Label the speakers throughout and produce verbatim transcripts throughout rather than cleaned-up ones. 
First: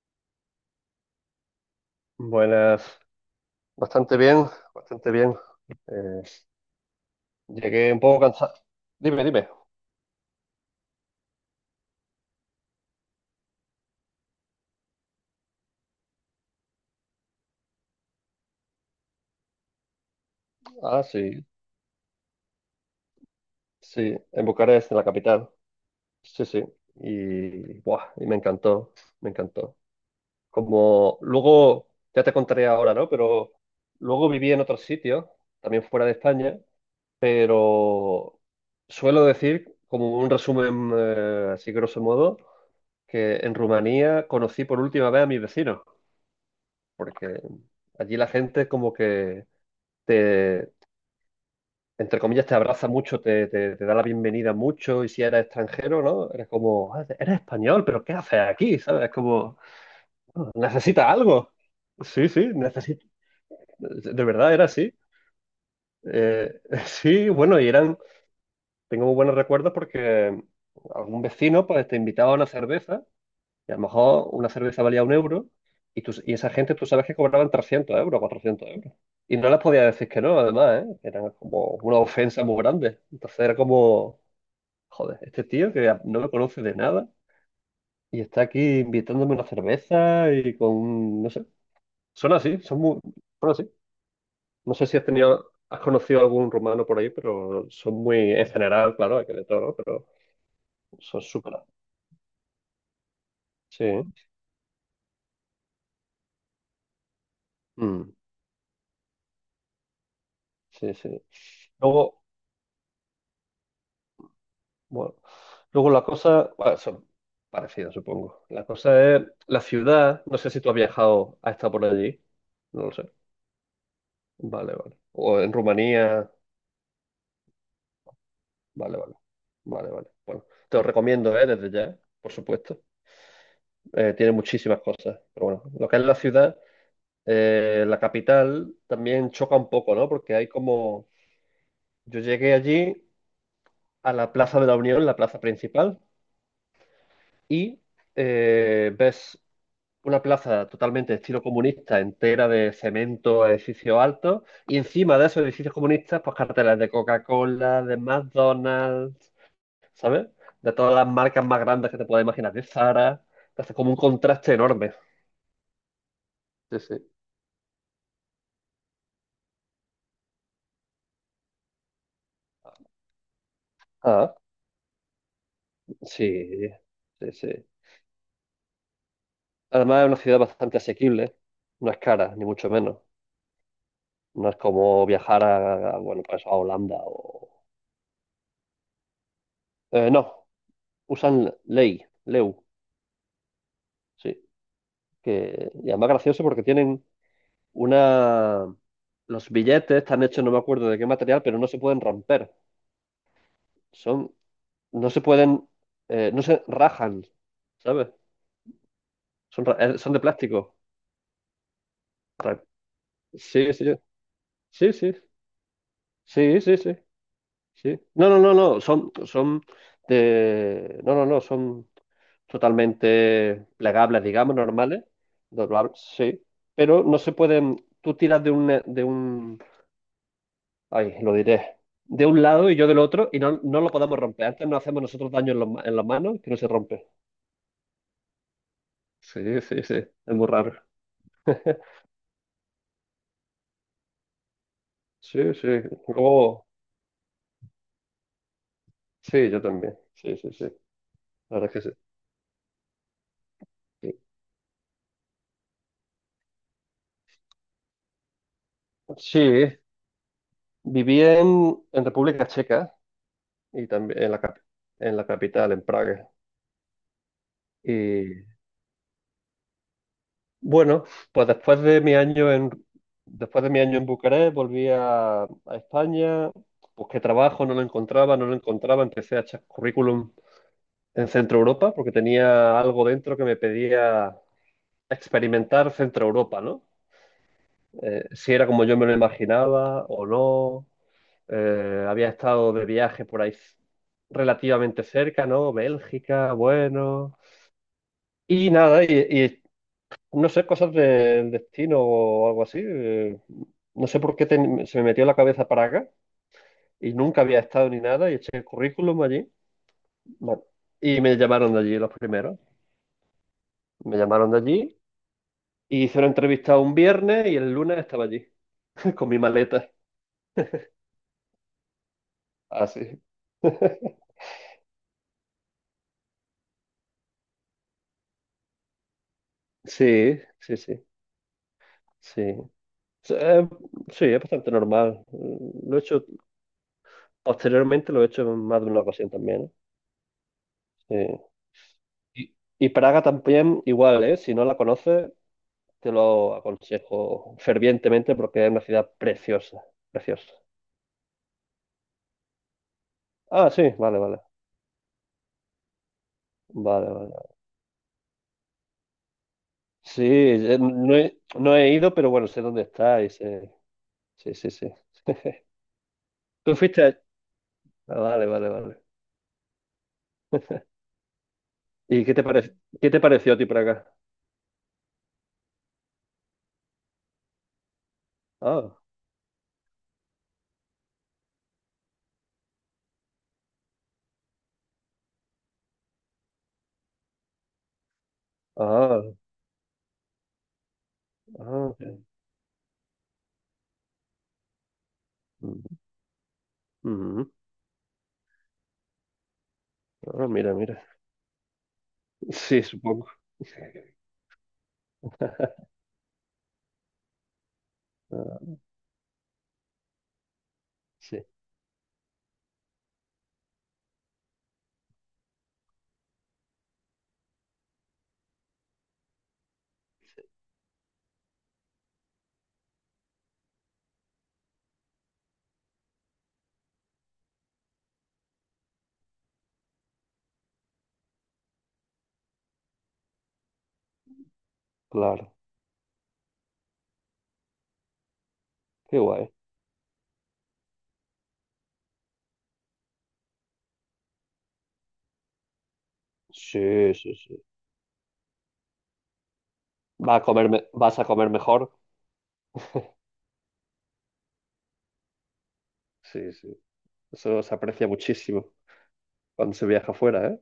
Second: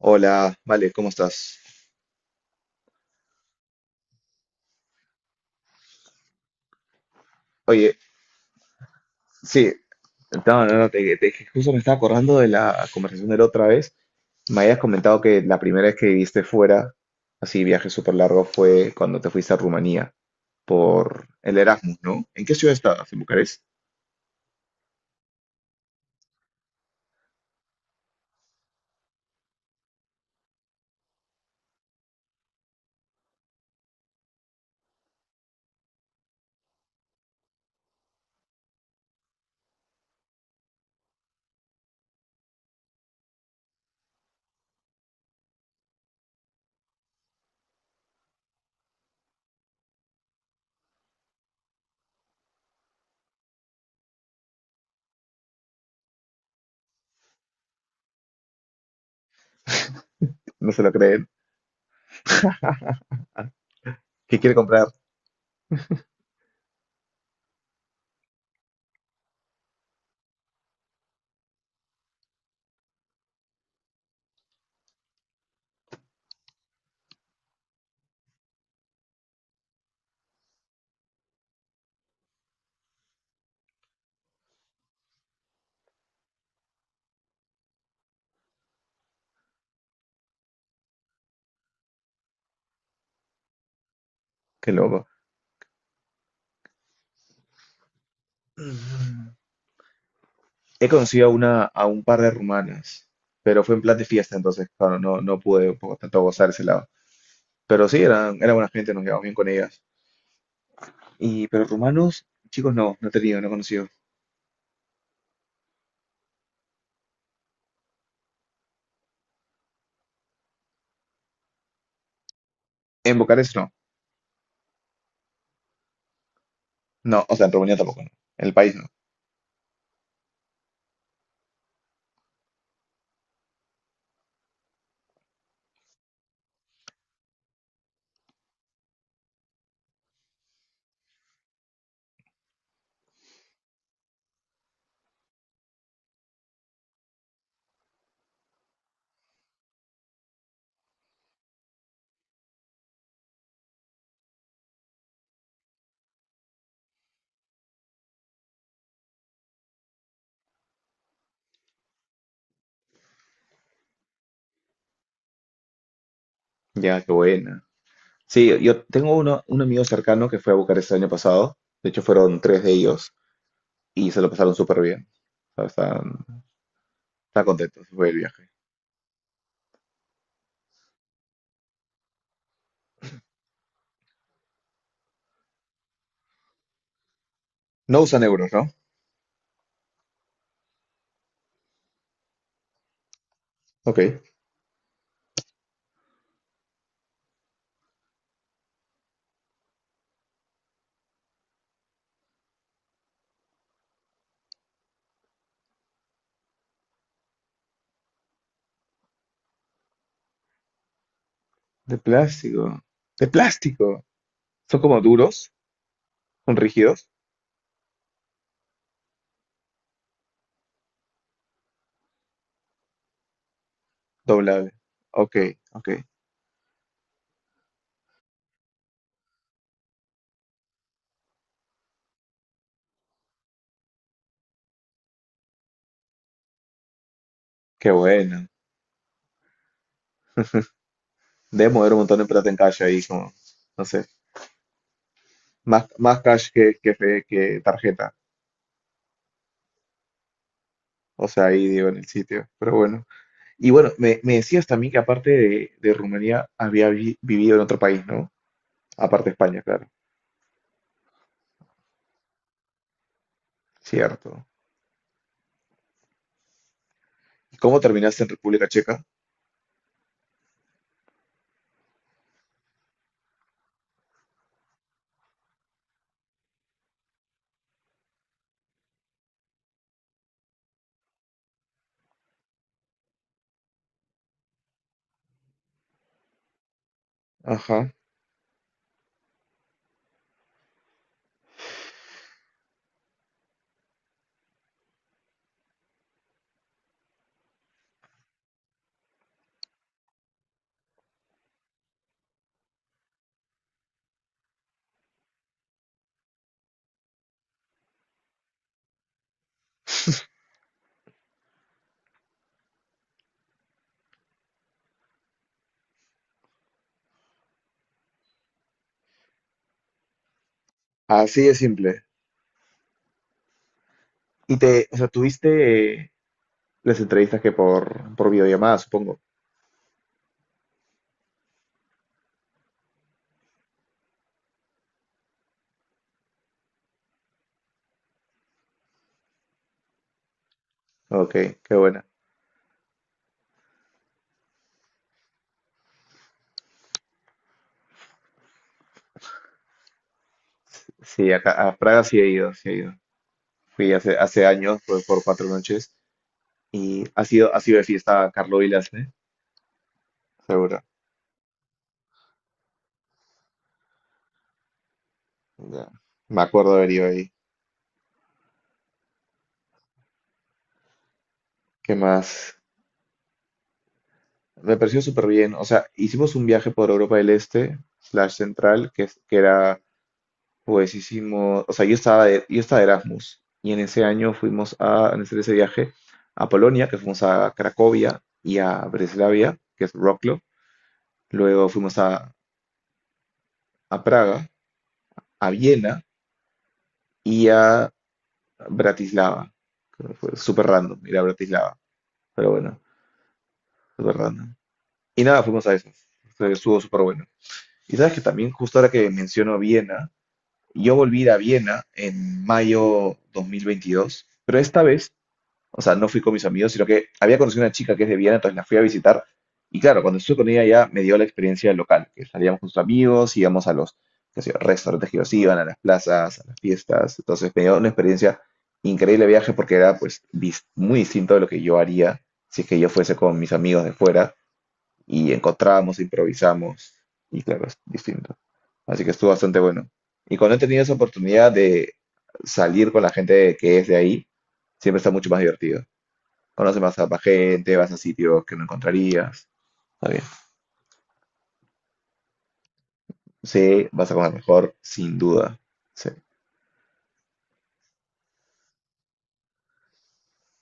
Speaker 1: Hola, vale, ¿cómo estás?
Speaker 2: Buenas, bastante bien, bastante bien. Eh, llegué
Speaker 1: Oye,
Speaker 2: un poco cansado. Dime, dime.
Speaker 1: sí, no, no, no, te, te- justo me estaba acordando de la conversación de la otra vez. Me habías comentado que la primera vez que viviste fuera, así viaje súper largo, fue cuando te fuiste a Rumanía
Speaker 2: Ah,
Speaker 1: por
Speaker 2: sí,
Speaker 1: el Erasmus, ¿no? ¿En qué ciudad estabas? ¿En Bucarest?
Speaker 2: sí, en Bucarest, en la capital. Sí, sí. Y, buah, y me encantó, me encantó. Como luego, ya te contaré ahora, ¿no? Pero luego viví en otro sitio, también fuera de España, pero suelo decir, como un resumen eh, así grosso modo, que en Rumanía conocí por última vez a mi vecino. Porque allí la gente como que te, entre comillas, te abraza mucho, te, te- te da la bienvenida mucho. Y si eres extranjero, ¿no? Eres como, "Ah, eres español, pero ¿qué haces aquí?" ¿Sabes? Es como, "Ah,
Speaker 1: No se lo
Speaker 2: necesitas
Speaker 1: creen.
Speaker 2: algo." Sí, sí, necesito. De
Speaker 1: ¿Qué
Speaker 2: verdad
Speaker 1: quiere
Speaker 2: era
Speaker 1: comprar?
Speaker 2: así. Eh, sí, bueno, y eran, tengo muy buenos recuerdos porque algún vecino pues te invitaba a una cerveza. Y a lo mejor una cerveza valía un euro, y, tú- y esa gente tú sabes que cobraban trescientos euros, cuatrocientos euros. Y no les podía decir que no, además, ¿eh? Eran como una ofensa muy grande. Entonces era como, joder, este tío que no me conoce de nada y está aquí invitándome una cerveza y con, un- no sé, son así, son muy, bueno, así.
Speaker 1: Qué
Speaker 2: No sé si has
Speaker 1: loco.
Speaker 2: tenido, has conocido algún rumano por ahí, pero son muy, en general, claro, hay que
Speaker 1: Mm.
Speaker 2: de todo, ¿no? Pero
Speaker 1: He
Speaker 2: son
Speaker 1: conocido a
Speaker 2: súper,
Speaker 1: una, a un par de rumanas, pero fue en
Speaker 2: sí,
Speaker 1: plan
Speaker 2: ¿eh?
Speaker 1: de fiesta, entonces, claro, no, no pude por tanto gozar ese lado. Pero sí,
Speaker 2: Mm,
Speaker 1: eran, era buena gente, nos llevamos bien con ellas.
Speaker 2: sí, sí.
Speaker 1: Y, pero
Speaker 2: Luego.
Speaker 1: rumanos, chicos, no, no he tenido, no he conocido.
Speaker 2: Bueno, luego la cosa, bueno, son parecidas, supongo. La cosa es la ciudad. No sé si tú has viajado, has estado por allí. No lo sé.
Speaker 1: En Bucarest no.
Speaker 2: Vale, vale. O en Rumanía.
Speaker 1: No, o sea, en Rumanía tampoco, ¿no? En el país no.
Speaker 2: Vale, vale. Vale, vale. Bueno, te lo recomiendo, ¿eh? Desde ya, por supuesto. Eh, tiene muchísimas cosas. Pero bueno, lo que es la ciudad, eh, la capital, también choca un poco, ¿no? Porque hay como. Yo llegué allí a la Plaza de la Unión, la plaza principal, y eh, ves una plaza totalmente de estilo comunista, entera de cemento, edificios altos, y encima de esos edificios comunistas, pues carteles de Coca-Cola, de McDonald's, ¿sabes? De todas las marcas más grandes que te puedas imaginar, de Zara. Hace como un contraste enorme. Sí,
Speaker 1: Ya,
Speaker 2: sí.
Speaker 1: qué buena. Sí, yo tengo uno, un amigo cercano que fue a Bucarest el año pasado. De hecho, fueron tres de ellos y se lo
Speaker 2: Ah,
Speaker 1: pasaron súper bien. O sea, están,
Speaker 2: sí, sí,
Speaker 1: están
Speaker 2: sí.
Speaker 1: contentos, fue el viaje.
Speaker 2: Además, es una ciudad bastante asequible. No es cara, ni mucho menos. No es como viajar a, a, bueno, pues a Holanda o.
Speaker 1: No usan euros, ¿no?
Speaker 2: Eh, no, usan ley, L E U,
Speaker 1: Ok.
Speaker 2: sí. Que, y además gracioso porque tienen una. Los billetes están hechos, no me acuerdo de qué material, pero no se pueden romper. Son, no se pueden, eh, no se rajan, ¿sabes? Son, ra- eh, son de plástico.
Speaker 1: De
Speaker 2: Ra-
Speaker 1: plástico. De
Speaker 2: Sí, sí,
Speaker 1: plástico. Son
Speaker 2: sí,
Speaker 1: como
Speaker 2: sí,
Speaker 1: duros, son
Speaker 2: sí, sí, sí,
Speaker 1: rígidos,
Speaker 2: sí. No, no, no, no, son, son de, no, no, no, son totalmente plegables, digamos,
Speaker 1: doblables.
Speaker 2: normales,
Speaker 1: Ok, ok.
Speaker 2: doblables, sí, pero no se pueden, tú tiras de un, de un Ay, lo diré. De un lado y yo del otro, y no, no lo podemos romper. Antes nos hacemos nosotros daño en, los ma- en las manos, que no se rompe.
Speaker 1: Qué bueno.
Speaker 2: Sí, sí, sí. Es muy raro.
Speaker 1: Debe mover un montón de plata en calle ahí, como, no sé.
Speaker 2: Sí, sí.
Speaker 1: Más, más cash
Speaker 2: Luego,
Speaker 1: que, que, fe- que tarjeta.
Speaker 2: sí, yo también. Sí, sí, sí. La
Speaker 1: O sea, ahí
Speaker 2: verdad es
Speaker 1: digo
Speaker 2: que
Speaker 1: en
Speaker 2: sí.
Speaker 1: el sitio. Pero bueno. Y bueno, me,
Speaker 2: Sí,
Speaker 1: me decías también que aparte de, de Rumanía había vi- vivido en otro país, ¿no? Aparte de España,
Speaker 2: sí,
Speaker 1: claro.
Speaker 2: viví en, en República Checa y también en la,
Speaker 1: Cierto.
Speaker 2: cap- en la capital, en Praga.
Speaker 1: ¿Y cómo terminaste
Speaker 2: Y
Speaker 1: en República Checa?
Speaker 2: bueno, pues después de mi año en, después de mi año en Bucarest, volví a, a España. Busqué trabajo, no lo encontraba, no lo encontraba. Empecé a echar currículum en Centro Europa, porque tenía algo dentro que me pedía experimentar Centro Europa, ¿no?
Speaker 1: Ajá.
Speaker 2: Eh, si era como yo me lo imaginaba o no. Eh, había estado de viaje por ahí relativamente cerca, ¿no? Bélgica, bueno. Y nada, y, y no sé, cosas del destino o algo así. eh, no sé por qué ten- se me metió en la cabeza para acá y nunca había estado ni nada y eché el currículum allí. Bueno, y me llamaron de allí los primeros. Me llamaron de allí. Y hice una entrevista un viernes y el lunes estaba allí, con mi maleta.
Speaker 1: Así de simple.
Speaker 2: Así.
Speaker 1: Y te, o sea, tuviste eh, las entrevistas que por, por videollamada, supongo.
Speaker 2: Sí, sí, sí, sí. Sí, so, eh, sí, es bastante normal. Lo he hecho, posteriormente lo he hecho en más de una ocasión también. ¿Eh? Sí.
Speaker 1: Ok, qué buena.
Speaker 2: Y, y Praga también, igual, ¿eh? Si no la conoces, te lo aconsejo fervientemente porque es una ciudad preciosa, preciosa.
Speaker 1: Sí, acá, a Praga sí he ido, sí he ido.
Speaker 2: Ah, sí,
Speaker 1: Fui hace,
Speaker 2: vale, vale,
Speaker 1: hace años, fue por cuatro noches. Y
Speaker 2: vale,
Speaker 1: ha
Speaker 2: vale.
Speaker 1: sido, ha sido de fiesta Carlos Vilas, ¿eh?
Speaker 2: Sí,
Speaker 1: Seguro.
Speaker 2: eh, no he, no he ido, pero bueno, sé dónde está y sé, sí, sí, sí.
Speaker 1: Ya. Me acuerdo
Speaker 2: ¿Tú
Speaker 1: de haber
Speaker 2: fuiste?
Speaker 1: ido ahí.
Speaker 2: Ah, vale, vale, vale.
Speaker 1: ¿Qué
Speaker 2: ¿Y qué te
Speaker 1: más?
Speaker 2: parece, qué te pareció a ti por acá?
Speaker 1: Me pareció súper bien. O sea, hicimos un viaje por Europa del Este, slash central,
Speaker 2: Ah,
Speaker 1: que, es- que era, pues hicimos, o sea, yo estaba de, yo estaba de Erasmus y en ese año fuimos a, en ese, ese viaje a Polonia, que fuimos a Cracovia y a
Speaker 2: ah,
Speaker 1: Breslavia, que es Wrocław. Luego
Speaker 2: ah.
Speaker 1: fuimos a, a Praga, a
Speaker 2: Mm,
Speaker 1: Viena y
Speaker 2: mm.
Speaker 1: a Bratislava. Que fue
Speaker 2: Ah,
Speaker 1: súper
Speaker 2: mira,
Speaker 1: random
Speaker 2: mira.
Speaker 1: ir a Bratislava, pero bueno,
Speaker 2: Sí, supongo.
Speaker 1: súper random. Y nada, fuimos a eso. Estuvo súper bueno. Y sabes que también
Speaker 2: Ah,
Speaker 1: justo ahora que menciono Viena, yo volví a ir a
Speaker 2: sí,
Speaker 1: Viena en mayo dos mil veintidós, pero esta vez, o sea, no fui con mis amigos, sino que había conocido una chica que es de Viena, entonces la fui a visitar. Y claro, cuando estuve con ella ya me dio la experiencia local, que salíamos con sus amigos, íbamos a los qué sé yo, restaurantes que ellos iban, a las plazas, a las fiestas. Entonces me dio una experiencia increíble de viaje porque era pues dis- muy distinto de lo que yo haría si es que yo fuese con mis amigos de fuera y
Speaker 2: claro.
Speaker 1: encontramos, improvisamos y claro, es distinto. Así que
Speaker 2: Qué
Speaker 1: estuvo
Speaker 2: guay.
Speaker 1: bastante bueno. Y cuando he tenido esa oportunidad de salir con la gente que es de ahí, siempre está mucho más divertido. Conoces más a
Speaker 2: Sí,
Speaker 1: más
Speaker 2: sí, sí.
Speaker 1: gente, vas a sitios que no encontrarías. Está bien.
Speaker 2: Va a comer me- vas a comer mejor.
Speaker 1: Sí, vas a comer mejor, sin duda. Sí,
Speaker 2: Sí, sí. Eso se aprecia muchísimo cuando se viaja afuera, ¿eh?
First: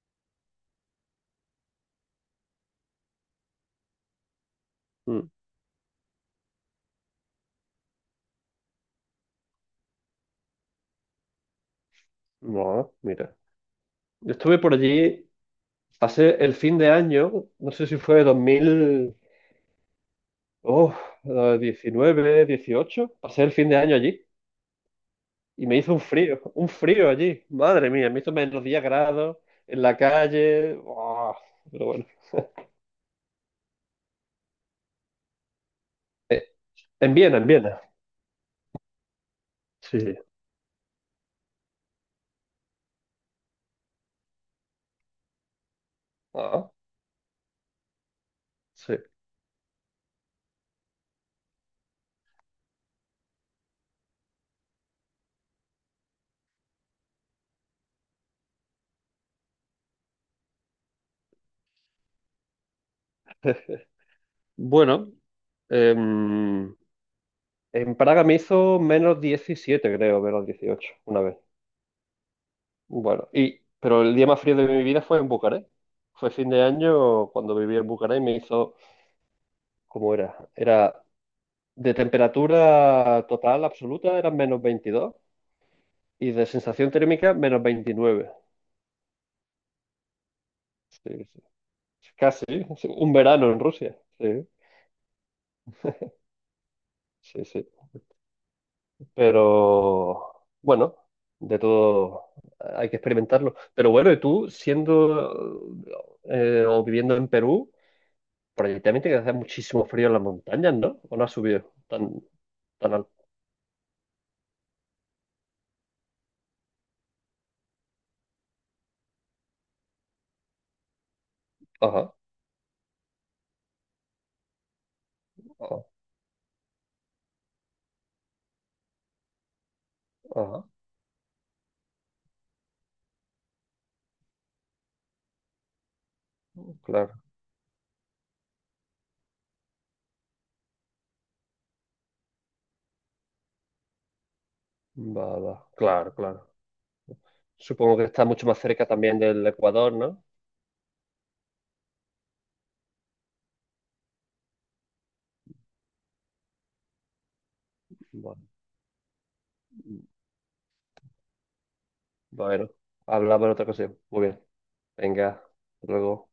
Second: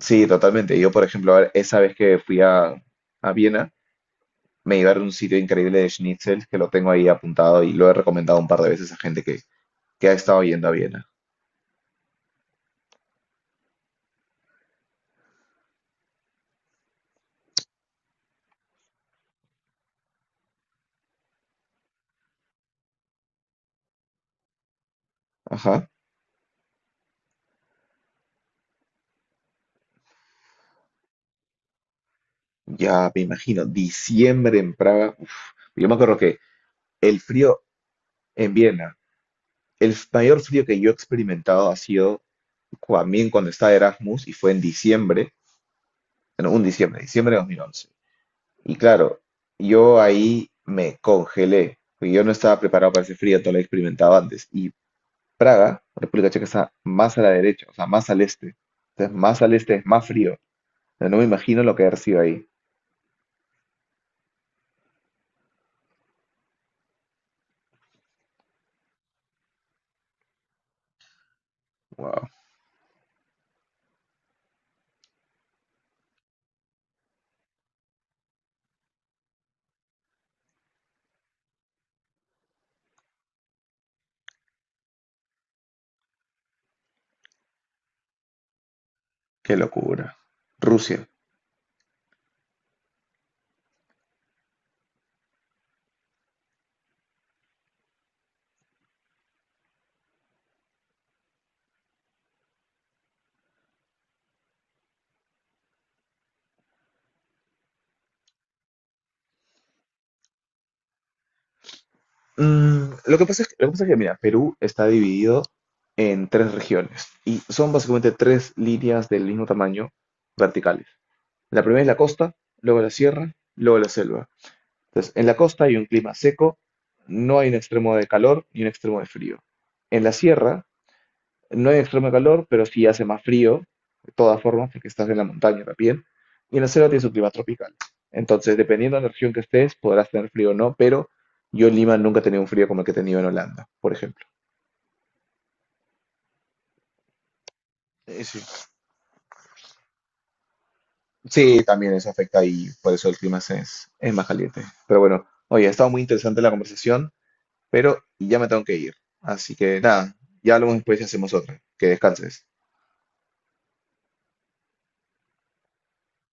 Speaker 1: sí, totalmente. Yo, por ejemplo, ahora- esa vez que fui a, a Viena, me llevaron a un
Speaker 2: Mm.
Speaker 1: sitio increíble de schnitzel que lo tengo ahí apuntado y lo he recomendado un par de veces a gente que, que ha estado yendo a Viena.
Speaker 2: No, mira. Yo estuve por allí, pasé el fin de año, no sé si fue dos mil oh, eh, diecinueve, dieciocho, pasé el fin de año allí. Y me
Speaker 1: Ajá.
Speaker 2: hizo un frío, un frío allí. Madre mía, me hizo menos diez grados en la calle. Buah, pero bueno.
Speaker 1: Ya me imagino, diciembre en Praga. Uf. Yo me acuerdo que
Speaker 2: Eh, en
Speaker 1: el
Speaker 2: Viena, en
Speaker 1: frío
Speaker 2: Viena.
Speaker 1: en Viena, el
Speaker 2: Sí.
Speaker 1: mayor frío que yo he experimentado ha sido también cuando estaba de Erasmus y fue en diciembre, en un
Speaker 2: Ah,
Speaker 1: diciembre, diciembre de dos mil once. Y
Speaker 2: sí.
Speaker 1: claro, yo ahí me congelé, porque yo no estaba preparado para ese frío, no lo he experimentado antes. Y Praga, República Checa, está más a la derecha, o sea, más al este. Entonces, más al este es más frío. O sea, no me imagino lo que ha sido ahí.
Speaker 2: Bueno, em, en Praga me hizo menos diecisiete creo, menos dieciocho una vez.
Speaker 1: Wow,
Speaker 2: Bueno, y, pero el día más frío de mi vida fue en Bucarest. Fue fin de año cuando viví en Bucarest y me hizo, ¿cómo era? Era de temperatura total absoluta, eran menos veintidós y de sensación térmica menos veintinueve.
Speaker 1: qué locura. Rusia.
Speaker 2: Sí, sí. Casi, sí, un verano en Rusia. Sí, sí, sí. Pero bueno, de todo hay que experimentarlo. Pero bueno, y tú siendo eh, o viviendo en Perú, por allí también tiene que hacer muchísimo frío en las montañas, ¿no? ¿O no has subido tan,
Speaker 1: Mm,
Speaker 2: tan alto?
Speaker 1: lo que pasa es, lo que pasa es que, mira, Perú está dividido en tres regiones y son básicamente tres líneas del mismo tamaño verticales. La primera es la
Speaker 2: Ajá,
Speaker 1: costa, luego la sierra, luego la selva. Entonces, en la costa hay
Speaker 2: ajá,
Speaker 1: un clima seco, no hay un extremo de calor y un extremo de frío. En la
Speaker 2: ajá.
Speaker 1: sierra no hay extremo calor, pero sí hace más frío, de todas formas, porque estás en la montaña también. Y en la selva tienes un
Speaker 2: Claro,
Speaker 1: clima tropical. Entonces, dependiendo de la región que estés, podrás tener frío o no, pero yo en Lima nunca he tenido un frío como el que he tenido en Holanda, por ejemplo.
Speaker 2: va, va. Claro, claro. Supongo que
Speaker 1: Sí,
Speaker 2: está
Speaker 1: sí.
Speaker 2: mucho más cerca también del Ecuador, ¿no?
Speaker 1: Sí, también eso afecta y por eso el clima se- es, es más caliente. Pero bueno, oye, ha estado muy interesante la conversación, pero ya
Speaker 2: Bueno.
Speaker 1: me tengo que ir. Así que nada, ya hablamos después y hacemos otra. Que descanses.
Speaker 2: Bueno, hablamos en otra ocasión. Muy bien. Venga, hasta luego.